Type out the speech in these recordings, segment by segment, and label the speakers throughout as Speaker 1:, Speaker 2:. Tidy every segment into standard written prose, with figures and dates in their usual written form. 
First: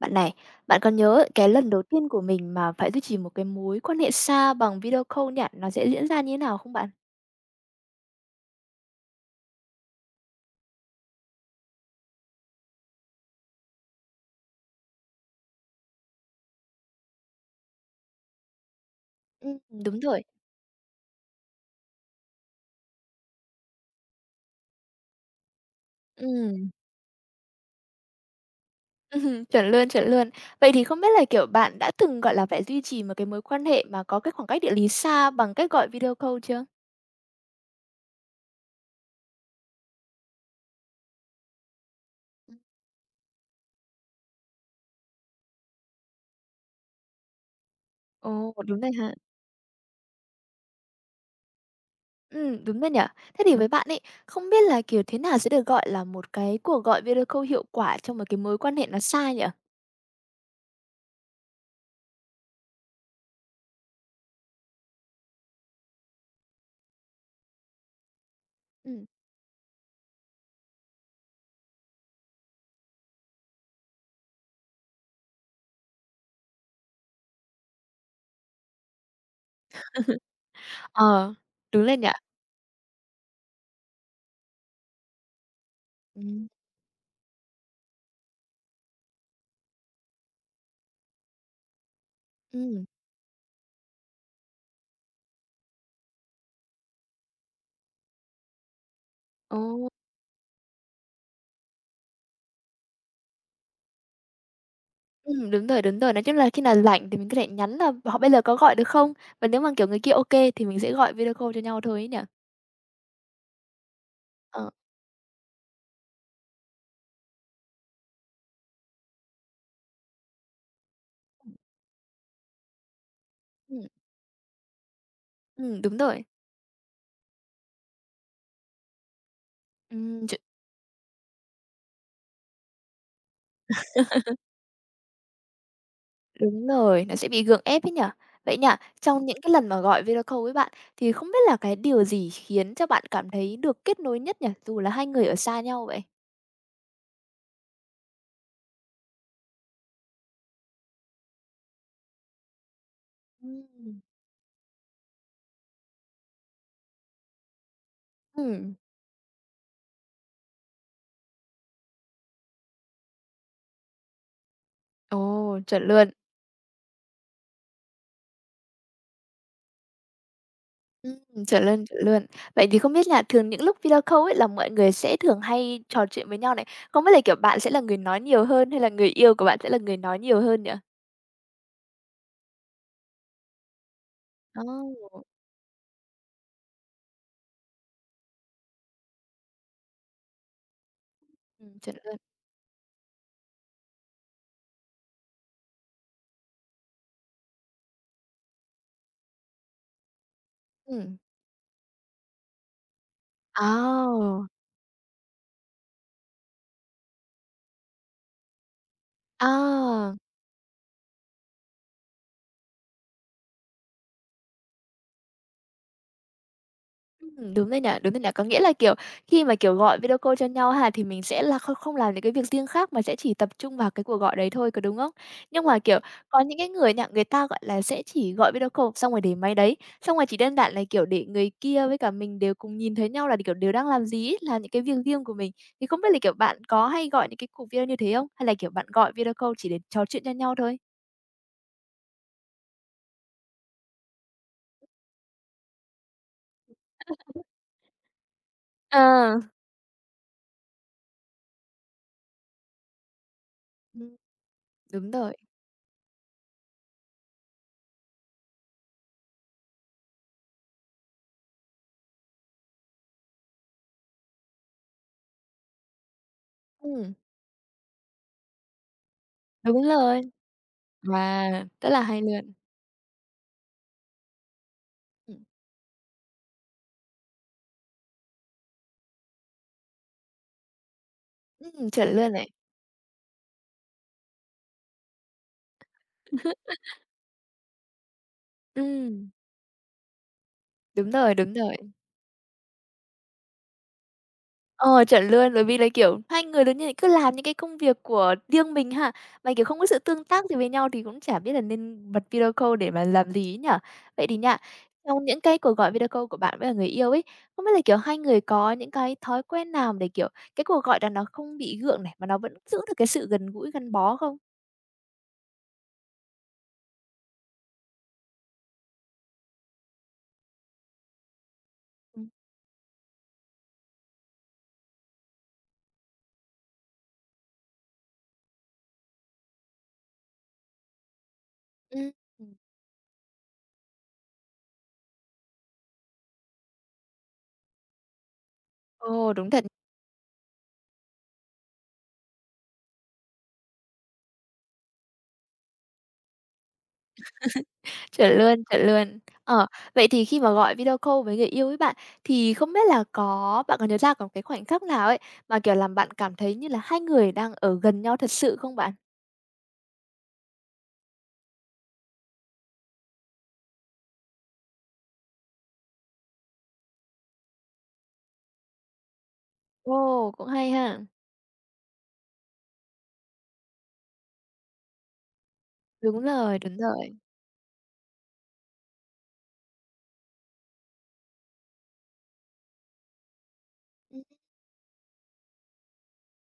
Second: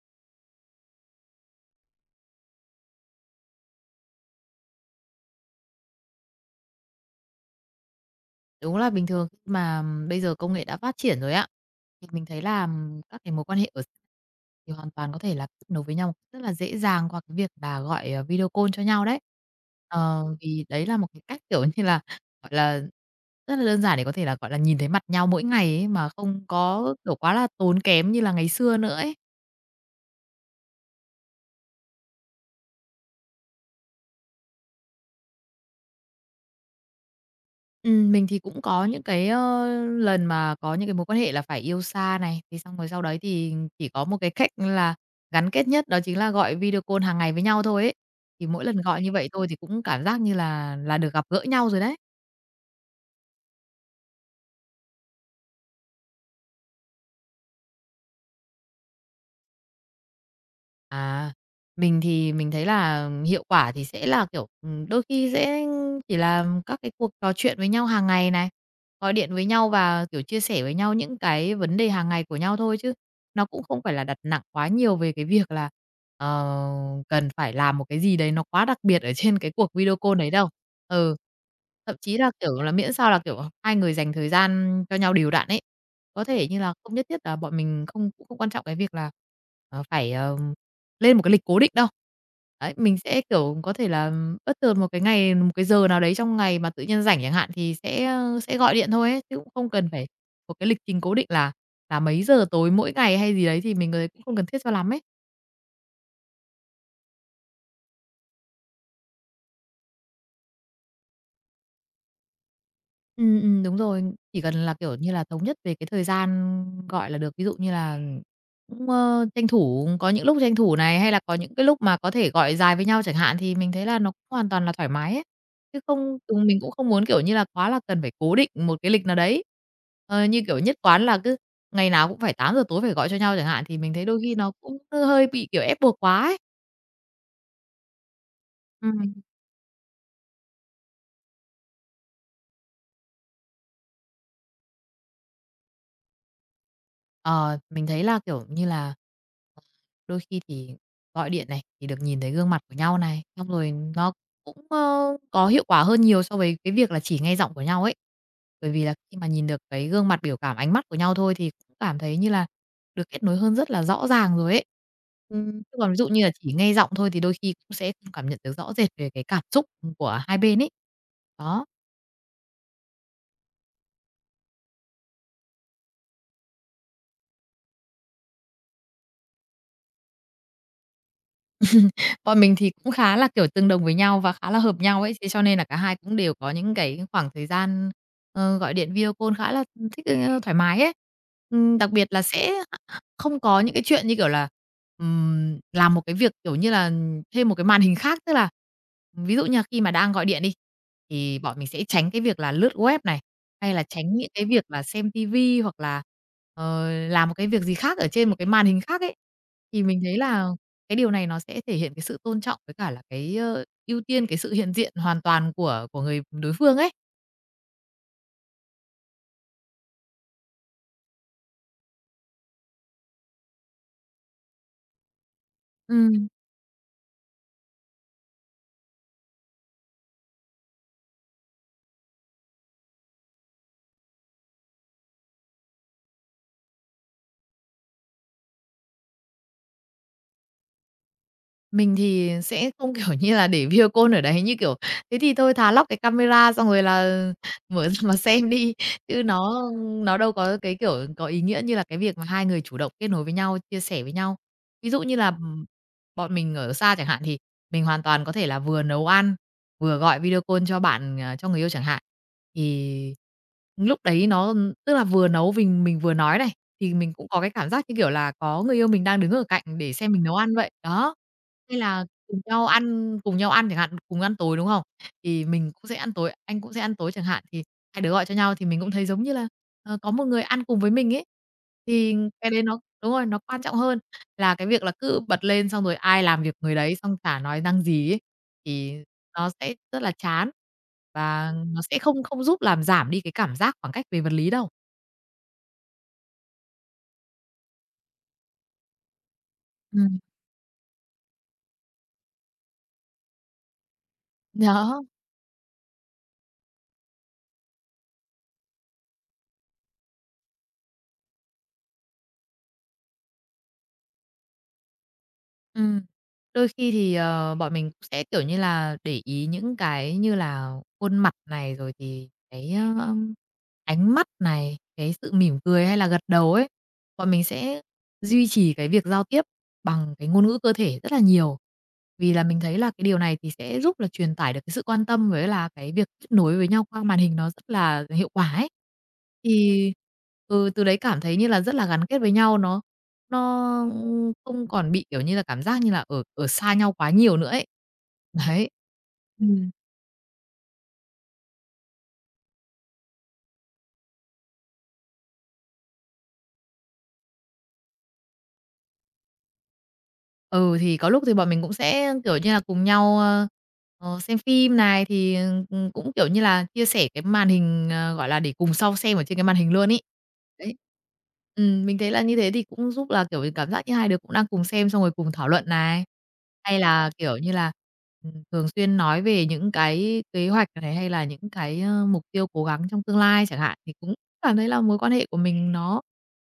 Speaker 1: Bạn này, bạn còn nhớ cái lần đầu tiên của mình mà phải duy trì một cái mối quan hệ xa bằng video call nhỉ? Nó sẽ diễn ra như thế nào không bạn?
Speaker 2: Đúng là bình thường khi mà bây giờ công nghệ đã phát triển rồi á, thì mình thấy là các cái mối quan hệ ở xa thì hoàn toàn có thể là kết nối với nhau một cách rất là dễ dàng qua cái việc là gọi, video call cho nhau đấy.
Speaker 1: Ừm, Đúng rồi.
Speaker 2: Vì đấy là một cái cách, kiểu như là, gọi là, rất là đơn giản để có thể là, gọi là, nhìn thấy mặt nhau mỗi ngày ấy mà không
Speaker 1: Ừm,
Speaker 2: có, kiểu, quá là tốn kém như là ngày xưa nữa ấy.
Speaker 1: chuẩn luôn, chuẩn luôn. Vậy thì không biết là, kiểu, bạn đã từng, gọi là, phải duy trì một cái mối quan hệ mà có cái khoảng cách địa lý xa bằng cách gọi video call chưa?
Speaker 2: Mình thì cũng có những cái, lần mà có những cái mối quan hệ là phải yêu xa này,
Speaker 1: Ừm.
Speaker 2: thì xong rồi sau đấy thì chỉ có một cái cách là gắn kết nhất, đó chính là gọi video call hàng ngày với nhau thôi ấy. Thì
Speaker 1: Ồ,
Speaker 2: mỗi lần
Speaker 1: đúng rồi
Speaker 2: gọi như
Speaker 1: ha.
Speaker 2: vậy thôi thì cũng cảm giác như là được gặp gỡ nhau rồi đấy.
Speaker 1: Đúng rồi nhỉ? Thế thì với bạn ấy, không biết là, kiểu, thế nào sẽ được gọi là một cái cuộc gọi video call hiệu quả trong một cái mối quan hệ nó xa nhỉ?
Speaker 2: À, mình thì mình thấy là hiệu quả thì sẽ là, kiểu, đôi khi sẽ chỉ là các cái cuộc trò chuyện với nhau hàng ngày này,
Speaker 1: Ừm.
Speaker 2: gọi điện với nhau và, kiểu, chia sẻ với nhau những cái vấn đề hàng ngày của nhau thôi chứ nó cũng không phải là đặt nặng quá nhiều về cái việc là, ờ, cần phải làm một cái gì đấy nó quá đặc biệt ở trên cái cuộc video call đấy đâu. Ừ,
Speaker 1: Ờ, đúng rồi
Speaker 2: thậm
Speaker 1: nhỉ?
Speaker 2: chí là, kiểu là, miễn sao là, kiểu, hai người dành thời gian cho nhau đều đặn ấy, có
Speaker 1: Ừm.
Speaker 2: thể như là không nhất thiết là bọn mình không cũng không quan trọng cái việc là, phải, lên một cái lịch cố định đâu. Đấy,
Speaker 1: Ừm,
Speaker 2: mình sẽ, kiểu, có thể là bất thường một cái ngày, một cái giờ nào đấy trong ngày mà tự nhiên rảnh chẳng hạn thì sẽ gọi điện thôi ấy, chứ cũng không
Speaker 1: ồ.
Speaker 2: cần phải có cái lịch trình cố định là mấy giờ tối mỗi ngày hay gì đấy thì mình, cũng không cần thiết cho lắm ấy.
Speaker 1: Đúng rồi, đúng rồi. Nói chung là khi nào rảnh thì mình có thể nhắn là "Họ bây giờ có gọi được không?" Và nếu mà, kiểu, người kia ok thì mình sẽ gọi video call cho nhau thôi ấy nhỉ?
Speaker 2: Đúng rồi. Chỉ cần
Speaker 1: Ờ.
Speaker 2: là, kiểu như là, thống nhất về cái thời gian, gọi là, được. Ví dụ như là cũng, tranh thủ có những lúc tranh thủ này, hay là có những cái lúc mà có thể gọi dài với nhau chẳng hạn, thì mình thấy
Speaker 1: Ừm,
Speaker 2: là nó cũng hoàn toàn là thoải mái ấy. Chứ
Speaker 1: đúng
Speaker 2: không
Speaker 1: rồi.
Speaker 2: mình cũng không muốn, kiểu như là, quá là cần phải cố định một cái lịch nào đấy. Ờ,
Speaker 1: Ch
Speaker 2: như kiểu nhất quán là cứ ngày nào cũng phải tám giờ tối phải gọi cho nhau chẳng hạn, thì mình thấy đôi khi nó cũng hơi bị, kiểu, ép buộc quá ấy.
Speaker 1: Đúng rồi, nó sẽ bị gượng ép ấy nhỉ? Vậy nha,
Speaker 2: Ừm.
Speaker 1: trong những cái lần mà gọi video call với bạn thì không biết là cái điều gì khiến cho bạn cảm thấy được kết nối nhất nhỉ, dù là hai người ở xa nhau vậy?
Speaker 2: Ờ, mình thấy là, kiểu như là, ờ, đôi khi thì gọi điện này, thì được nhìn thấy gương mặt của nhau này, xong rồi
Speaker 1: Ừm.
Speaker 2: nó cũng, có hiệu quả hơn nhiều so với cái việc là chỉ nghe giọng của nhau ấy. Bởi
Speaker 1: Ừm.
Speaker 2: vì là khi mà nhìn được cái gương mặt, biểu cảm, ánh mắt của nhau thôi thì cũng cảm thấy như là được kết nối hơn rất là rõ ràng rồi ấy.
Speaker 1: Ồ,
Speaker 2: Chứ
Speaker 1: chuẩn
Speaker 2: còn ví dụ
Speaker 1: luôn.
Speaker 2: như là chỉ nghe giọng thôi thì đôi khi cũng sẽ không cảm nhận được rõ rệt về cái cảm xúc của hai bên ấy.
Speaker 1: Chuẩn
Speaker 2: Đó.
Speaker 1: luôn, chuẩn luôn. Vậy thì không biết là thường những lúc video call ấy là mọi người sẽ thường hay trò chuyện với nhau này, không biết là, kiểu, bạn sẽ là người nói nhiều hơn hay là người yêu của bạn sẽ là người nói nhiều hơn nhỉ?
Speaker 2: Bọn mình thì cũng khá là, kiểu, tương đồng với nhau và khá là hợp nhau ấy,
Speaker 1: Ồ!
Speaker 2: thế cho nên là cả hai cũng đều có những cái khoảng thời gian, gọi điện video call khá là, thoải mái ấy. Đặc
Speaker 1: Chuẩn
Speaker 2: biệt
Speaker 1: luôn.
Speaker 2: là sẽ không có những cái chuyện như kiểu là, làm một cái việc, kiểu như là, thêm một cái màn hình khác. Tức là ví dụ như là khi mà đang gọi điện đi,
Speaker 1: Ừm.
Speaker 2: thì bọn mình sẽ tránh cái việc là lướt web này, hay là tránh những cái
Speaker 1: Ồ!
Speaker 2: việc là xem ti vi hoặc là, làm một cái việc gì khác ở trên một cái màn hình khác ấy. Thì mình
Speaker 1: À!
Speaker 2: thấy là cái điều này nó sẽ thể hiện cái sự tôn trọng với cả là cái, ưu tiên cái sự hiện diện hoàn toàn của người đối phương ấy.
Speaker 1: Đúng rồi nhỉ, đúng rồi nhỉ. Có nghĩa là, kiểu, khi mà, kiểu, gọi video call cho nhau ha, thì mình sẽ là không không làm những cái việc riêng khác mà sẽ chỉ tập trung vào cái cuộc gọi đấy thôi, có đúng không? Nhưng mà, kiểu,
Speaker 2: Ừm,
Speaker 1: có những cái người nha, người ta, gọi là, sẽ chỉ gọi video call xong rồi để máy đấy, xong rồi chỉ đơn giản là, kiểu, để người kia với cả mình đều cùng nhìn thấy nhau là, kiểu, đều đang làm gì ấy, làm những cái việc riêng của mình. Thì không biết là, kiểu, bạn có hay gọi những cái cuộc video như thế không? Hay là, kiểu, bạn gọi video call chỉ để trò chuyện cho nhau thôi?
Speaker 2: mình thì sẽ không, kiểu như là, để video call ở đấy, như kiểu, thế thì thôi thà lóc cái camera xong rồi là mở ra mà xem đi, chứ
Speaker 1: Ờ.
Speaker 2: nó đâu có cái, kiểu, có ý nghĩa như là cái việc mà hai người chủ động kết nối với nhau, chia sẻ với
Speaker 1: Ừm,
Speaker 2: nhau. Ví dụ
Speaker 1: đúng
Speaker 2: như
Speaker 1: rồi.
Speaker 2: là, bọn mình ở xa chẳng hạn thì mình hoàn toàn có thể là vừa nấu ăn, vừa gọi video call cho bạn, à, cho người yêu chẳng hạn. Thì lúc đấy tức là vừa nấu mình vừa nói này, thì mình
Speaker 1: Ừm.
Speaker 2: cũng có cái cảm giác, như kiểu là, có người yêu mình đang đứng ở cạnh
Speaker 1: Đúng
Speaker 2: để xem
Speaker 1: rồi.
Speaker 2: mình nấu ăn vậy. Đó,
Speaker 1: Wow,
Speaker 2: hay
Speaker 1: rất là
Speaker 2: là
Speaker 1: hay
Speaker 2: cùng
Speaker 1: luôn.
Speaker 2: nhau ăn cùng nhau ăn chẳng hạn, cùng ăn tối, đúng không?
Speaker 1: Ừm.
Speaker 2: Thì mình cũng sẽ ăn tối, anh cũng sẽ ăn tối chẳng hạn, thì hai đứa gọi cho nhau thì mình cũng thấy giống như là, có một người ăn cùng với mình ấy.
Speaker 1: Chuẩn
Speaker 2: Thì
Speaker 1: luôn này.
Speaker 2: cái đấy nó đúng rồi, nó quan trọng hơn là cái việc là cứ bật lên xong rồi ai làm việc người đấy, xong chả nói năng gì ấy, thì
Speaker 1: Ừm,
Speaker 2: nó sẽ rất là chán
Speaker 1: đúng rồi, đúng
Speaker 2: và
Speaker 1: rồi.
Speaker 2: nó sẽ không không giúp làm giảm đi cái cảm giác khoảng cách về vật lý đâu.
Speaker 1: Ờ, chuẩn luôn, bởi vì là, kiểu, hai người lớn như này cứ làm những cái công việc của riêng mình ha, mà, kiểu, không có sự
Speaker 2: Ừm,
Speaker 1: tương tác gì với nhau thì cũng chả biết là nên bật video call để mà làm gì ấy nhỉ? Vậy thì nha,
Speaker 2: đó,
Speaker 1: trong những cái cuộc gọi video call của bạn với cả người yêu ấy, không biết là, kiểu, hai người có những cái thói quen nào để, kiểu, cái cuộc gọi đó nó không bị gượng này, mà nó vẫn giữ được cái sự gần gũi, gắn bó không?
Speaker 2: ừm. Đôi khi thì, bọn mình cũng sẽ, kiểu như là, để ý những cái như là khuôn mặt này, rồi
Speaker 1: Ừm,
Speaker 2: thì cái, ánh mắt này, cái sự mỉm cười hay là gật đầu ấy. Bọn mình sẽ duy trì cái việc giao tiếp bằng cái ngôn ngữ cơ thể rất là nhiều,
Speaker 1: ừm,
Speaker 2: vì là mình thấy là cái điều này thì sẽ giúp là truyền tải được cái sự quan tâm với là cái việc kết nối với nhau qua màn hình nó rất là hiệu quả ấy.
Speaker 1: Ồ, đúng thật.
Speaker 2: Thì từ đấy cảm thấy như là rất là gắn kết với nhau, Nó, không còn bị, kiểu như là, cảm giác như là ở ở xa nhau quá nhiều nữa ấy.
Speaker 1: Chuẩn luôn,
Speaker 2: Đấy.
Speaker 1: chuẩn luôn. Ờ,
Speaker 2: Ừm.
Speaker 1: vậy thì khi mà gọi video call với người yêu ấy bạn, thì không biết là bạn có nhớ ra có cái khoảnh khắc nào ấy, mà, kiểu, làm bạn cảm thấy như là hai người đang ở gần nhau thật sự không bạn?
Speaker 2: Ừ, thì có lúc thì bọn mình cũng sẽ, kiểu như là, cùng nhau, xem phim này, thì, cũng, kiểu như là, chia sẻ cái màn hình, gọi là, để cùng sau xem ở trên cái màn hình luôn ấy.
Speaker 1: Ồ, cũng hay
Speaker 2: Đấy.
Speaker 1: ha.
Speaker 2: Mình thấy là như thế thì cũng giúp là, kiểu, cảm giác như hai đứa cũng đang cùng xem xong rồi cùng thảo luận này.
Speaker 1: Đúng rồi, đúng
Speaker 2: Hay là,
Speaker 1: rồi.
Speaker 2: kiểu như là, thường xuyên nói về những cái kế hoạch này, hay là những cái, mục tiêu cố gắng trong tương lai chẳng hạn, thì cũng
Speaker 1: Ừm,
Speaker 2: cảm thấy là mối quan hệ của mình nó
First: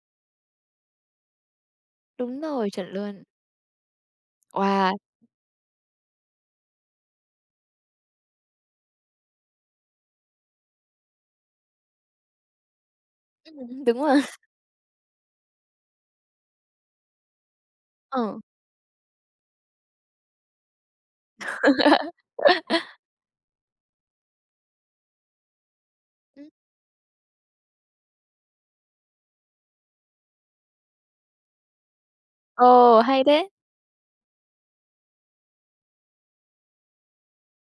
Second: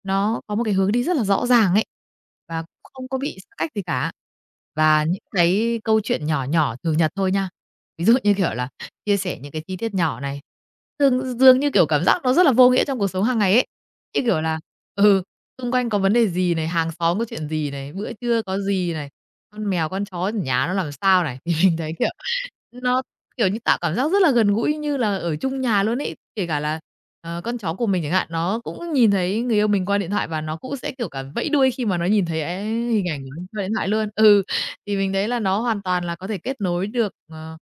Speaker 2: nó có một cái hướng đi rất là rõ ràng ấy,
Speaker 1: đúng
Speaker 2: và
Speaker 1: rồi, chuẩn
Speaker 2: cũng không có
Speaker 1: luôn.
Speaker 2: bị xa cách gì cả.
Speaker 1: Wow!
Speaker 2: Và những cái câu chuyện nhỏ nhỏ thường nhật thôi nha, ví dụ như, kiểu là, chia sẻ những cái chi tiết nhỏ này, dường dường như, kiểu, cảm giác nó rất là vô nghĩa trong cuộc sống hàng ngày ấy.
Speaker 1: Đúng
Speaker 2: Như
Speaker 1: rồi.
Speaker 2: kiểu là, ừ, xung quanh có vấn đề gì này, hàng xóm có chuyện gì này, bữa
Speaker 1: Ờ.
Speaker 2: trưa có gì này, con mèo, con chó ở nhà nó làm sao này, thì mình thấy, kiểu, nó Kiểu như, tạo cảm giác rất là gần gũi như là ở chung nhà luôn ấy. Kể
Speaker 1: Ừm.
Speaker 2: cả là, con chó của mình chẳng hạn, nó cũng nhìn thấy người yêu mình qua điện thoại và nó cũng sẽ, kiểu, cả vẫy đuôi khi mà nó nhìn thấy ấy
Speaker 1: Ồ,
Speaker 2: hình ảnh
Speaker 1: hay
Speaker 2: của mình
Speaker 1: đấy!
Speaker 2: qua điện thoại luôn. Ừ, thì mình thấy là nó hoàn toàn là có thể kết nối được, ờ,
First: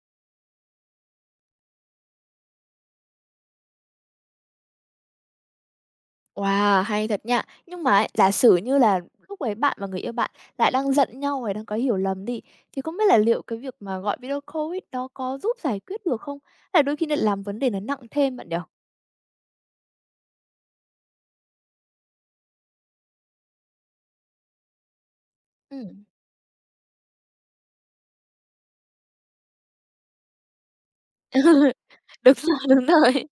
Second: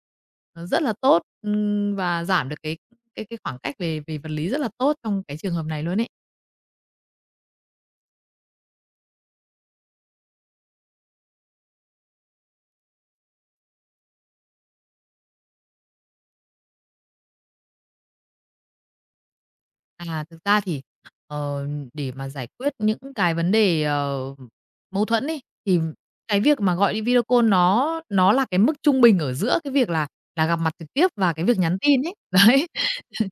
Speaker 2: ờ, rất là tốt, và giảm được cái khoảng cách về về vật lý rất là tốt trong cái trường hợp này luôn ấy.
Speaker 1: Wow, hay thật nha. Nhưng mà ấy, giả sử như là lúc ấy bạn và người yêu bạn lại đang giận nhau rồi đang có hiểu lầm đi, thì không biết là liệu cái việc mà gọi video call ấy, nó có giúp giải quyết được không? Hay là đôi khi lại làm vấn đề nó nặng thêm bạn nhỉ?
Speaker 2: À, thực ra thì, ờ, để mà giải quyết những cái vấn đề, mâu thuẫn ấy, thì
Speaker 1: Ừ,
Speaker 2: cái việc mà gọi đi video call nó là cái mức trung bình ở giữa cái việc là gặp mặt trực tiếp và cái việc nhắn tin ấy,
Speaker 1: đúng rồi,
Speaker 2: đấy.
Speaker 1: đúng rồi.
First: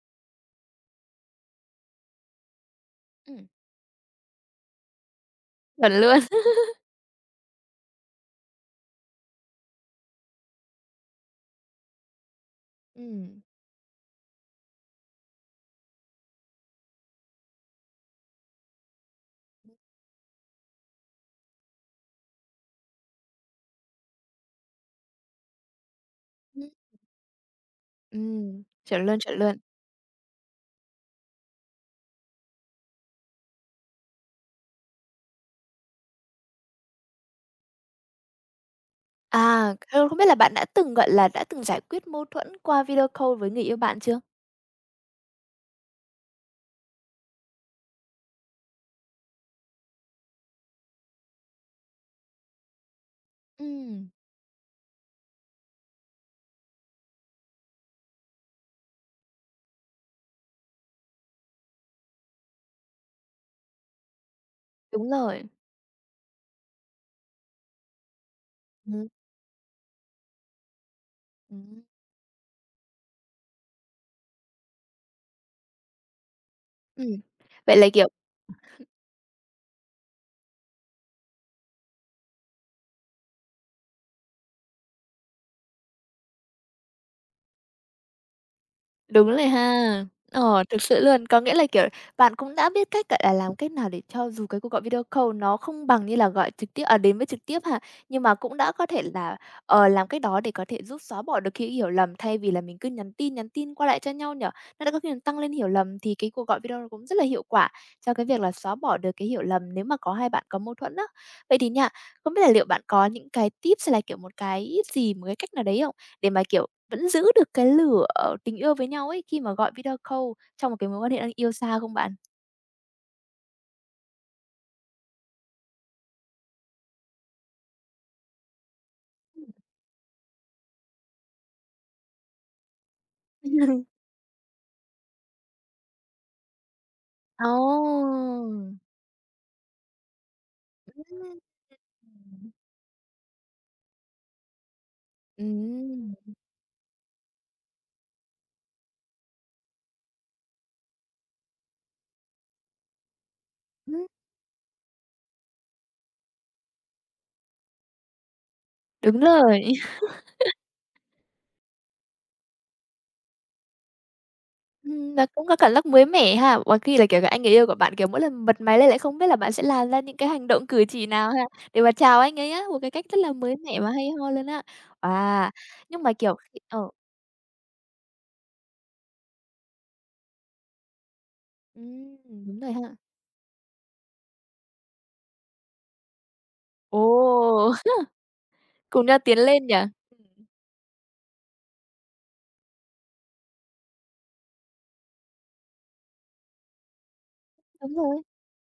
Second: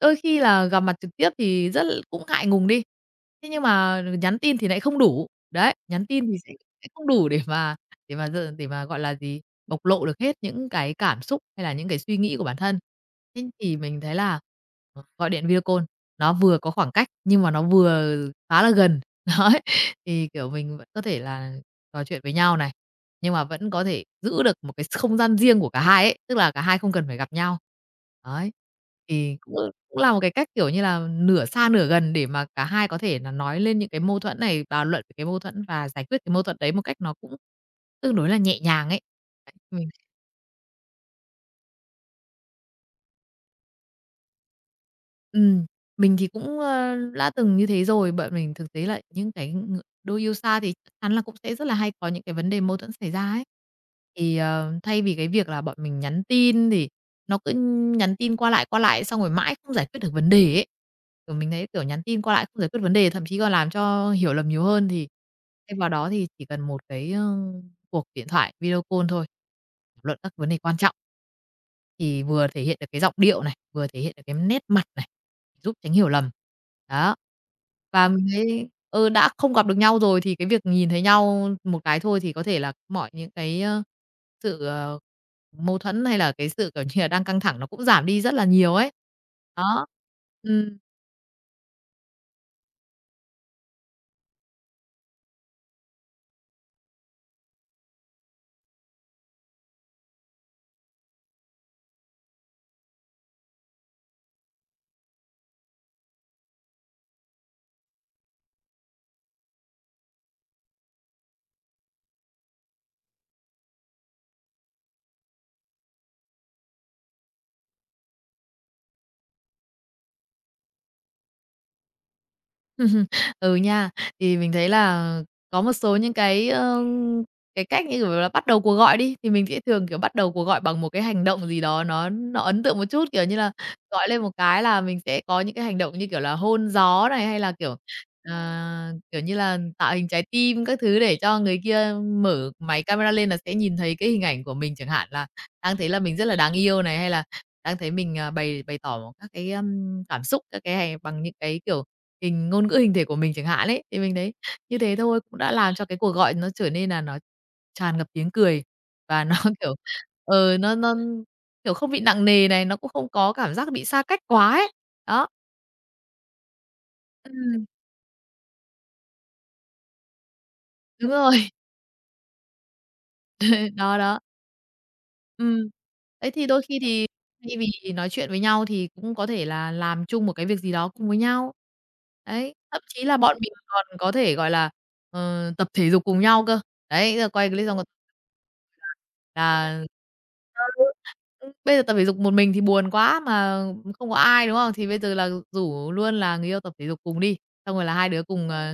Speaker 2: Đôi khi là gặp mặt trực tiếp thì rất l cũng ngại ngùng đi,
Speaker 1: Ừm.
Speaker 2: thế nhưng mà nhắn tin thì nại không đủ. Đấy,
Speaker 1: Chuẩn
Speaker 2: nhắn
Speaker 1: luôn.
Speaker 2: tin thì sẽ không đủ để mà d để mà, gọi là gì, bộc lộ được hết những cái cảm xúc hay là những cái suy nghĩ của bản thân.
Speaker 1: Ừ,
Speaker 2: Thế thì mình thấy là, gọi điện video call nó vừa có khoảng cách nhưng mà nó vừa khá là gần. Đấy, thì, kiểu, mình vẫn có thể là trò chuyện với nhau này, nhưng mà vẫn có thể giữ được một cái không gian riêng của cả hai ấy, tức là cả
Speaker 1: ừm.
Speaker 2: hai không cần phải gặp nhau. Đấy,
Speaker 1: Chuẩn luôn, chuẩn
Speaker 2: thì cũng
Speaker 1: luôn.
Speaker 2: cũng là một cái cách, kiểu như là, nửa xa nửa gần để mà cả hai có thể là nói lên những cái mâu thuẫn này, bàn luận về cái mâu thuẫn và giải quyết cái mâu thuẫn đấy một cách nó cũng tương đối là nhẹ nhàng ấy. Đấy,
Speaker 1: À, ờ, không biết là bạn đã từng, gọi là, đã từng giải quyết mâu thuẫn qua video call với người yêu bạn chưa?
Speaker 2: Ừm, mình thì cũng, đã từng như thế rồi, bởi mình thực tế là những cái đôi yêu xa thì chắc chắn là cũng sẽ rất là hay có những cái vấn đề mâu thuẫn xảy ra ấy.
Speaker 1: Ừ,
Speaker 2: Thì, thay vì cái việc là bọn mình nhắn tin thì nó cứ nhắn tin qua lại xong rồi mãi không giải quyết được vấn đề ấy. Kiểu, mình thấy, kiểu, nhắn tin qua lại không giải quyết vấn đề, thậm chí còn làm cho hiểu lầm nhiều hơn, thì
Speaker 1: đúng rồi.
Speaker 2: thay vào đó thì chỉ cần một cái, cuộc điện thoại video call
Speaker 1: Ừ,
Speaker 2: thôi, thảo luận các vấn đề quan trọng.
Speaker 1: ừm.
Speaker 2: Thì vừa thể hiện được cái giọng điệu này, vừa thể hiện được cái nét mặt này, giúp tránh hiểu lầm. Đó.
Speaker 1: Ừm. Vậy là,
Speaker 2: Và
Speaker 1: kiểu,
Speaker 2: mình thấy đã không gặp được nhau rồi thì cái việc nhìn thấy nhau một cái thôi thì có thể là mọi những cái, sự, mâu thuẫn hay là cái sự, kiểu như là, đang căng thẳng nó cũng giảm đi rất là nhiều ấy.
Speaker 1: đúng rồi
Speaker 2: Đó.
Speaker 1: ha. Ờ,
Speaker 2: Ừ.
Speaker 1: thực sự luôn. Có nghĩa là, kiểu, bạn cũng đã biết cách, gọi là, làm cách nào để cho dù cái cuộc gọi video call nó không bằng như là gọi trực tiếp à, đến với trực tiếp ha, nhưng mà cũng đã có thể là, ờ, làm cách đó để có thể giúp xóa bỏ được cái hiểu lầm thay vì là mình cứ nhắn tin qua lại cho nhau nhỉ? Nó đã có khi là tăng lên hiểu lầm thì cái cuộc gọi video nó cũng rất là hiệu quả cho cái việc là xóa bỏ được cái hiểu lầm nếu mà có hai bạn có mâu thuẫn á. Vậy thì nha, không biết là liệu bạn có những cái tips hay là, kiểu, một cái gì, một cái cách nào đấy không? Để mà, kiểu, vẫn giữ được cái lửa ờ, tình yêu với nhau ấy, khi mà gọi video call trong một cái mối quan hệ đang yêu xa không bạn?
Speaker 2: Ừ nha, thì mình thấy là có một số những cái, cái cách như, kiểu là, bắt đầu cuộc gọi đi, thì
Speaker 1: Ừm.
Speaker 2: mình sẽ thường, kiểu, bắt đầu cuộc gọi bằng một cái hành động gì đó nó ấn tượng một chút, kiểu như là, gọi lên một cái là mình sẽ có những cái hành động như, kiểu là, hôn gió này, hay là,
Speaker 1: Ồ!
Speaker 2: kiểu, kiểu như là, tạo hình trái tim các thứ để
Speaker 1: Ừm.
Speaker 2: cho người kia
Speaker 1: Ừm.
Speaker 2: mở máy camera lên là sẽ nhìn thấy cái hình ảnh của mình chẳng hạn, là đang thấy là
Speaker 1: Ừm.
Speaker 2: mình rất là đáng yêu này, hay là đang thấy mình, à, bày bày tỏ các cái, cảm xúc, các cái hành bằng những cái, kiểu hình ngôn ngữ hình thể của mình chẳng hạn ấy, thì mình thấy như thế thôi cũng đã làm cho cái cuộc gọi nó trở nên là nó tràn ngập tiếng cười
Speaker 1: Đúng
Speaker 2: và nó,
Speaker 1: rồi.
Speaker 2: kiểu, nó, kiểu, không bị nặng nề này, nó cũng không có cảm giác bị xa cách quá ấy.
Speaker 1: Là
Speaker 2: Đó.
Speaker 1: cũng có cảm giác mới mẻ ha. Có khi là, kiểu, cái anh người yêu
Speaker 2: Ừm.
Speaker 1: của bạn, kiểu, mỗi lần bật máy lên lại không biết là bạn sẽ làm ra những cái hành động cử chỉ
Speaker 2: Đúng
Speaker 1: nào ha,
Speaker 2: rồi.
Speaker 1: để mà chào anh ấy á, một cái cách rất là mới mẻ và
Speaker 2: Đó,
Speaker 1: hay
Speaker 2: đó.
Speaker 1: ho luôn á. À,
Speaker 2: Ừm.
Speaker 1: nhưng mà,
Speaker 2: Đấy,
Speaker 1: kiểu,
Speaker 2: thì
Speaker 1: khi
Speaker 2: đôi khi
Speaker 1: ờ,
Speaker 2: thì thay vì nói chuyện với nhau thì cũng có thể là làm chung một cái việc gì đó cùng với nhau.
Speaker 1: ừm,
Speaker 2: Đấy,
Speaker 1: đúng rồi
Speaker 2: thậm
Speaker 1: ha.
Speaker 2: chí là bọn mình còn có thể, gọi là, tập thể dục cùng nhau cơ.
Speaker 1: Ồ!
Speaker 2: Đấy, giờ quay clip xong còn
Speaker 1: Cùng nhau tiến lên
Speaker 2: là
Speaker 1: nhỉ?
Speaker 2: ừ, bây giờ tập thể dục một mình thì buồn quá mà không có ai, đúng không? Thì bây giờ là rủ luôn là người yêu tập thể dục cùng đi, xong rồi
Speaker 1: Đúng
Speaker 2: là hai
Speaker 1: rồi.
Speaker 2: đứa cùng,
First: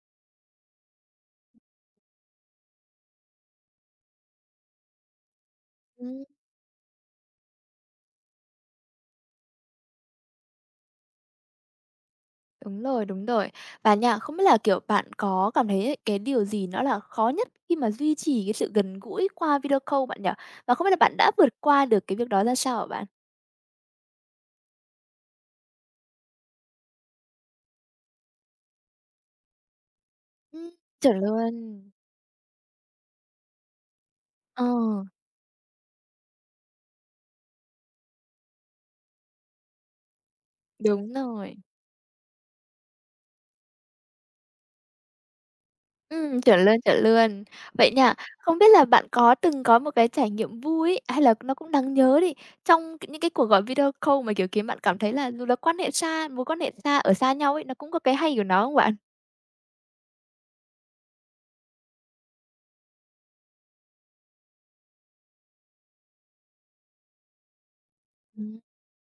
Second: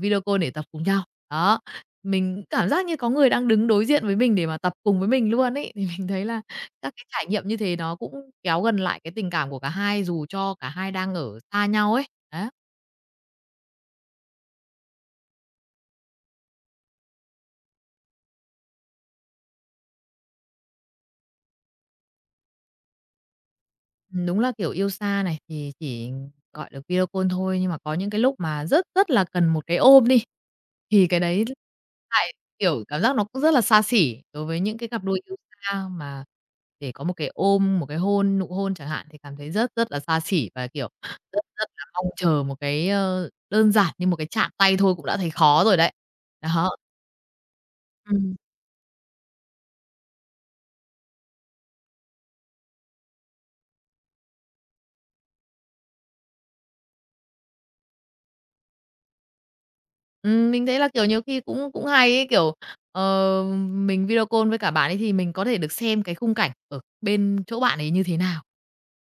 Speaker 2: video call để tập cùng nhau. Đó. Mình cảm giác như có người đang đứng đối diện với mình để mà tập cùng với mình luôn ấy, thì mình
Speaker 1: Ừm.
Speaker 2: thấy là các cái trải nghiệm như thế nó cũng kéo gần lại cái tình cảm của cả hai dù cho cả hai đang ở xa nhau ấy. Á.
Speaker 1: Đúng rồi, đúng rồi. Và nha, không biết là, kiểu, bạn có cảm thấy cái điều gì nó là khó nhất khi mà duy trì cái sự gần gũi qua video call bạn nhỉ? Và không biết là bạn đã vượt qua được cái việc đó ra sao hả bạn?
Speaker 2: Đúng là, kiểu, yêu xa này thì chỉ gọi được video call thôi, nhưng mà có những cái lúc mà rất rất là cần một cái ôm đi,
Speaker 1: Ừm.
Speaker 2: thì
Speaker 1: Chuẩn
Speaker 2: cái đấy
Speaker 1: luôn.
Speaker 2: lại, kiểu, cảm giác nó cũng rất là xa xỉ đối với
Speaker 1: Ờ,
Speaker 2: những cái cặp đôi yêu xa mà để có một cái ôm, một cái hôn, nụ hôn chẳng hạn thì cảm thấy rất rất là xa xỉ và, kiểu,
Speaker 1: đúng
Speaker 2: rất
Speaker 1: rồi.
Speaker 2: rất là mong chờ một cái, đơn giản như một cái chạm tay thôi cũng đã thấy khó rồi đấy.
Speaker 1: Chuẩn luôn,
Speaker 2: Đó,
Speaker 1: chuẩn luôn. Vậy nha,
Speaker 2: ừm.
Speaker 1: không biết là bạn có từng có một cái trải nghiệm vui hay là nó cũng đáng nhớ đi, trong những cái cuộc gọi video call mà, kiểu, khiến bạn cảm thấy là dù là quan hệ xa mối quan hệ xa ở xa nhau ấy, nó cũng có cái hay của nó không bạn?
Speaker 2: Mình thấy là, kiểu, nhiều khi cũng cũng hay ấy, kiểu, ờ, mình video call với cả bạn ấy thì mình có thể được xem cái khung cảnh ở bên chỗ bạn ấy như thế nào.
Speaker 1: Ừm,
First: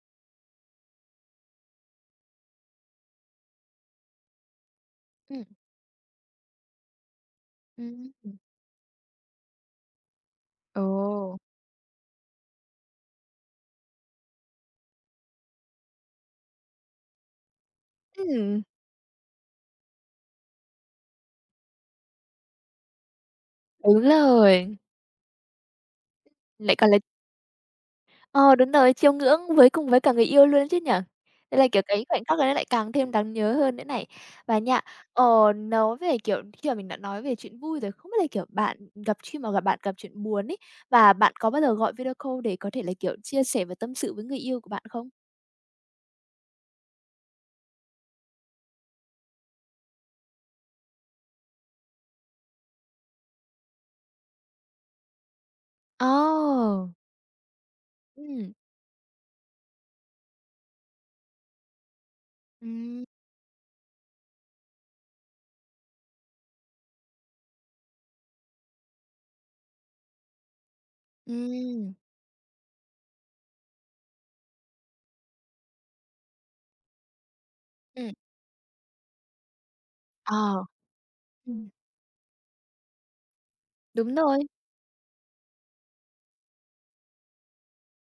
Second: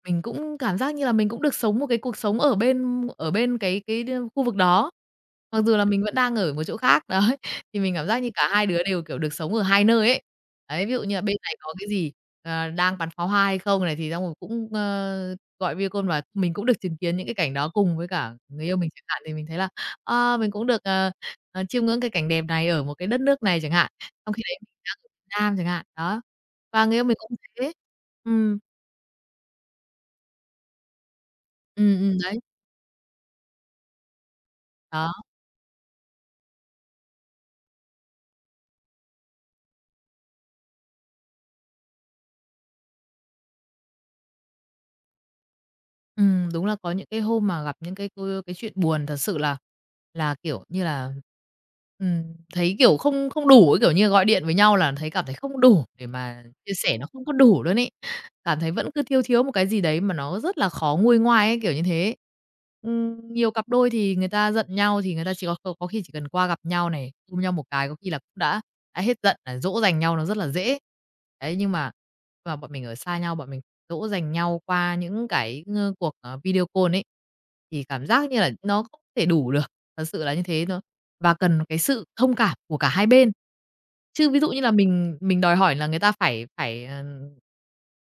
Speaker 2: Mình cũng cảm giác như là mình cũng được sống một cái cuộc sống ở bên cái khu vực đó, mặc dù là mình vẫn đang ở một chỗ khác, đấy. Thì mình cảm
Speaker 1: ừm,
Speaker 2: giác như
Speaker 1: ừm.
Speaker 2: cả hai đứa đều, kiểu, được sống ở hai nơi ấy. Đấy, ví dụ như là bên
Speaker 1: Ồ.
Speaker 2: này có cái gì, đang bắn pháo hoa hay không này, thì xong rồi cũng, gọi video call và mình cũng được chứng kiến những cái cảnh đó cùng với cả
Speaker 1: Ừm,
Speaker 2: người yêu mình chẳng hạn, thì mình thấy là, a, mình cũng được, chiêm ngưỡng cái cảnh đẹp này ở một cái đất nước này chẳng hạn,
Speaker 1: đúng
Speaker 2: trong khi đấy mình
Speaker 1: rồi,
Speaker 2: đang ở Việt Nam chẳng hạn, đó.
Speaker 1: lại
Speaker 2: Và
Speaker 1: còn
Speaker 2: người
Speaker 1: là
Speaker 2: yêu mình cũng thế.
Speaker 1: ờ,
Speaker 2: Ừm,
Speaker 1: đúng rồi, chiêu ngưỡng với cùng với cả người yêu luôn ấy chứ nhỉ? Thế là, kiểu, cái khoảnh khắc
Speaker 2: đấy,
Speaker 1: đấy nó lại càng thêm đáng nhớ hơn nữa này. Và nha,
Speaker 2: đó.
Speaker 1: ờ, nói về, kiểu, khi mà mình đã nói về chuyện vui rồi, không biết là, kiểu, bạn gặp khi mà gặp bạn gặp chuyện buồn ấy, và bạn có bao giờ gọi video call để có thể là, kiểu, chia sẻ và tâm sự với người yêu của bạn không?
Speaker 2: Đúng là có những cái hôm mà gặp những cái cái chuyện buồn thật sự là, kiểu như là, ừm, thấy, kiểu, không không đủ ấy, kiểu như, gọi điện với nhau là cảm thấy không đủ để mà chia
Speaker 1: Ồ!
Speaker 2: sẻ, nó không có đủ luôn ấy.
Speaker 1: Ừm.
Speaker 2: Cảm thấy vẫn cứ thiếu thiếu một cái gì đấy mà nó rất là khó nguôi ngoai ấy, kiểu như thế.
Speaker 1: Ừm,
Speaker 2: Nhiều cặp đôi thì người ta giận nhau thì người ta chỉ có khi chỉ cần qua gặp nhau này, ôm nhau một cái có khi là cũng đã hết giận, là dỗ dành nhau nó rất là dễ. Đấy, nhưng
Speaker 1: ừm,
Speaker 2: mà bọn mình ở xa nhau, bọn mình dỗ dành nhau qua những cái, cuộc, video call ấy, thì cảm
Speaker 1: ừm,
Speaker 2: giác như là nó không thể đủ được, thật sự là như
Speaker 1: ờ,
Speaker 2: thế nó và cần
Speaker 1: ừm,
Speaker 2: cái sự thông cảm của cả hai bên.
Speaker 1: đúng
Speaker 2: Chứ ví
Speaker 1: rồi,
Speaker 2: dụ như là mình đòi hỏi là người ta phải phải, ờ,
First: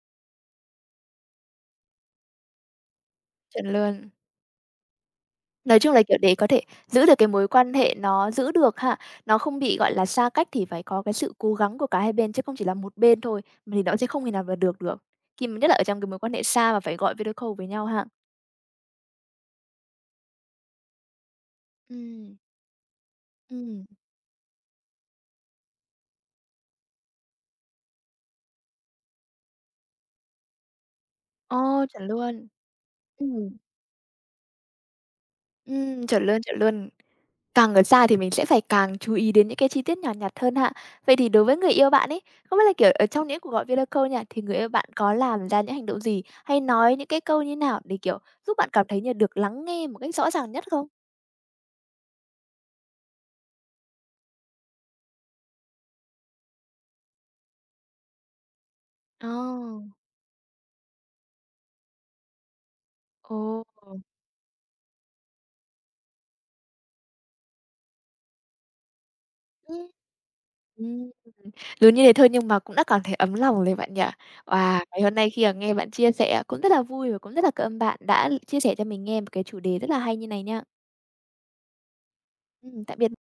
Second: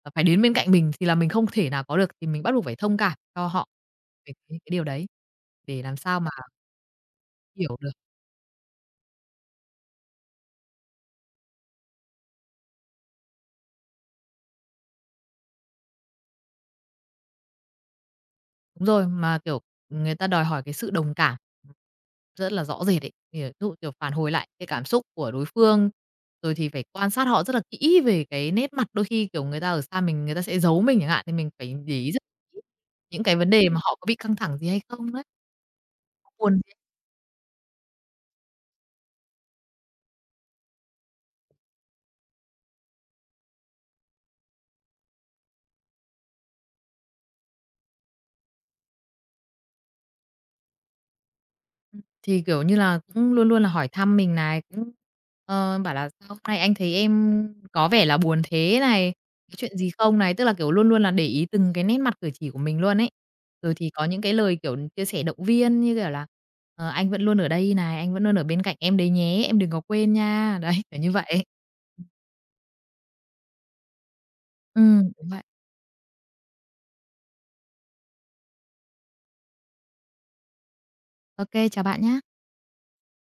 Speaker 2: ờ, phải đến bên cạnh mình thì là mình không thể nào có được, thì mình bắt buộc phải thông cảm cho
Speaker 1: chuẩn
Speaker 2: họ
Speaker 1: luôn.
Speaker 2: về cái điều đấy,
Speaker 1: Nói
Speaker 2: để
Speaker 1: chung
Speaker 2: làm
Speaker 1: là, kiểu,
Speaker 2: sao mà
Speaker 1: để có thể giữ được cái mối quan
Speaker 2: hiểu được.
Speaker 1: hệ nó giữ được ha, nó không bị, gọi là, xa cách thì phải có cái sự cố gắng của cả hai bên chứ không chỉ là một bên thôi, mà thì nó sẽ không thể nào mà được được, khi mà nhất là ở trong cái mối quan hệ xa mà phải gọi video call với nhau ha.
Speaker 2: Đúng rồi, mà, kiểu, người ta đòi hỏi cái sự đồng cảm
Speaker 1: Ừm.
Speaker 2: rất là rõ rệt ấy. Thì, ví dụ,
Speaker 1: Ừm.
Speaker 2: kiểu, phản hồi lại cái cảm xúc của đối phương, rồi thì phải quan sát họ rất là kỹ về cái nét mặt. Đôi khi, kiểu, người ta ở xa mình, người ta sẽ giấu mình chẳng hạn, thì mình
Speaker 1: Ồ,
Speaker 2: phải để
Speaker 1: chuẩn
Speaker 2: ý rất
Speaker 1: luôn.
Speaker 2: kỹ những cái vấn
Speaker 1: Ừm,
Speaker 2: đề mà họ có bị căng thẳng gì hay không đấy,
Speaker 1: chuẩn luôn, chuẩn
Speaker 2: buồn.
Speaker 1: luôn. Càng ở xa thì mình sẽ phải càng chú ý đến những cái chi tiết nhỏ nhặt hơn ha. Vậy thì đối với người yêu bạn ấy, không biết là, kiểu, ở trong những cuộc gọi video call nha, thì người yêu bạn có làm ra những hành động gì, hay nói những cái câu như nào để, kiểu, giúp bạn cảm thấy như được lắng nghe một cách rõ ràng nhất không?
Speaker 2: Thì, kiểu như là, cũng luôn luôn là hỏi thăm mình này, cũng, bảo là "Sao hôm nay anh thấy em có vẻ là buồn thế?" này,
Speaker 1: Ờ,
Speaker 2: "Có chuyện gì không?" này, tức là, kiểu, luôn luôn là để ý từng cái nét mặt cử chỉ của mình luôn ấy.
Speaker 1: ồ,
Speaker 2: Rồi thì có những cái lời, kiểu, chia sẻ động viên như kiểu là "Ờ, anh vẫn luôn ở đây" này, "Anh vẫn luôn ở bên cạnh em đấy nhé, em đừng có
Speaker 1: ừm.
Speaker 2: quên nha." Đấy, kiểu
Speaker 1: Ừm,
Speaker 2: như vậy.
Speaker 1: lớn như thế thôi nhưng mà cũng đã cảm thấy ấm lòng rồi bạn nhỉ? Và ngày hôm
Speaker 2: Đúng
Speaker 1: nay
Speaker 2: vậy.
Speaker 1: khi mà nghe bạn chia sẻ cũng rất là vui và cũng rất là cảm ơn bạn đã chia sẻ cho mình nghe một cái chủ đề rất là hay như này nha.
Speaker 2: OK, chào bạn nhé.
Speaker 1: Tạm biệt.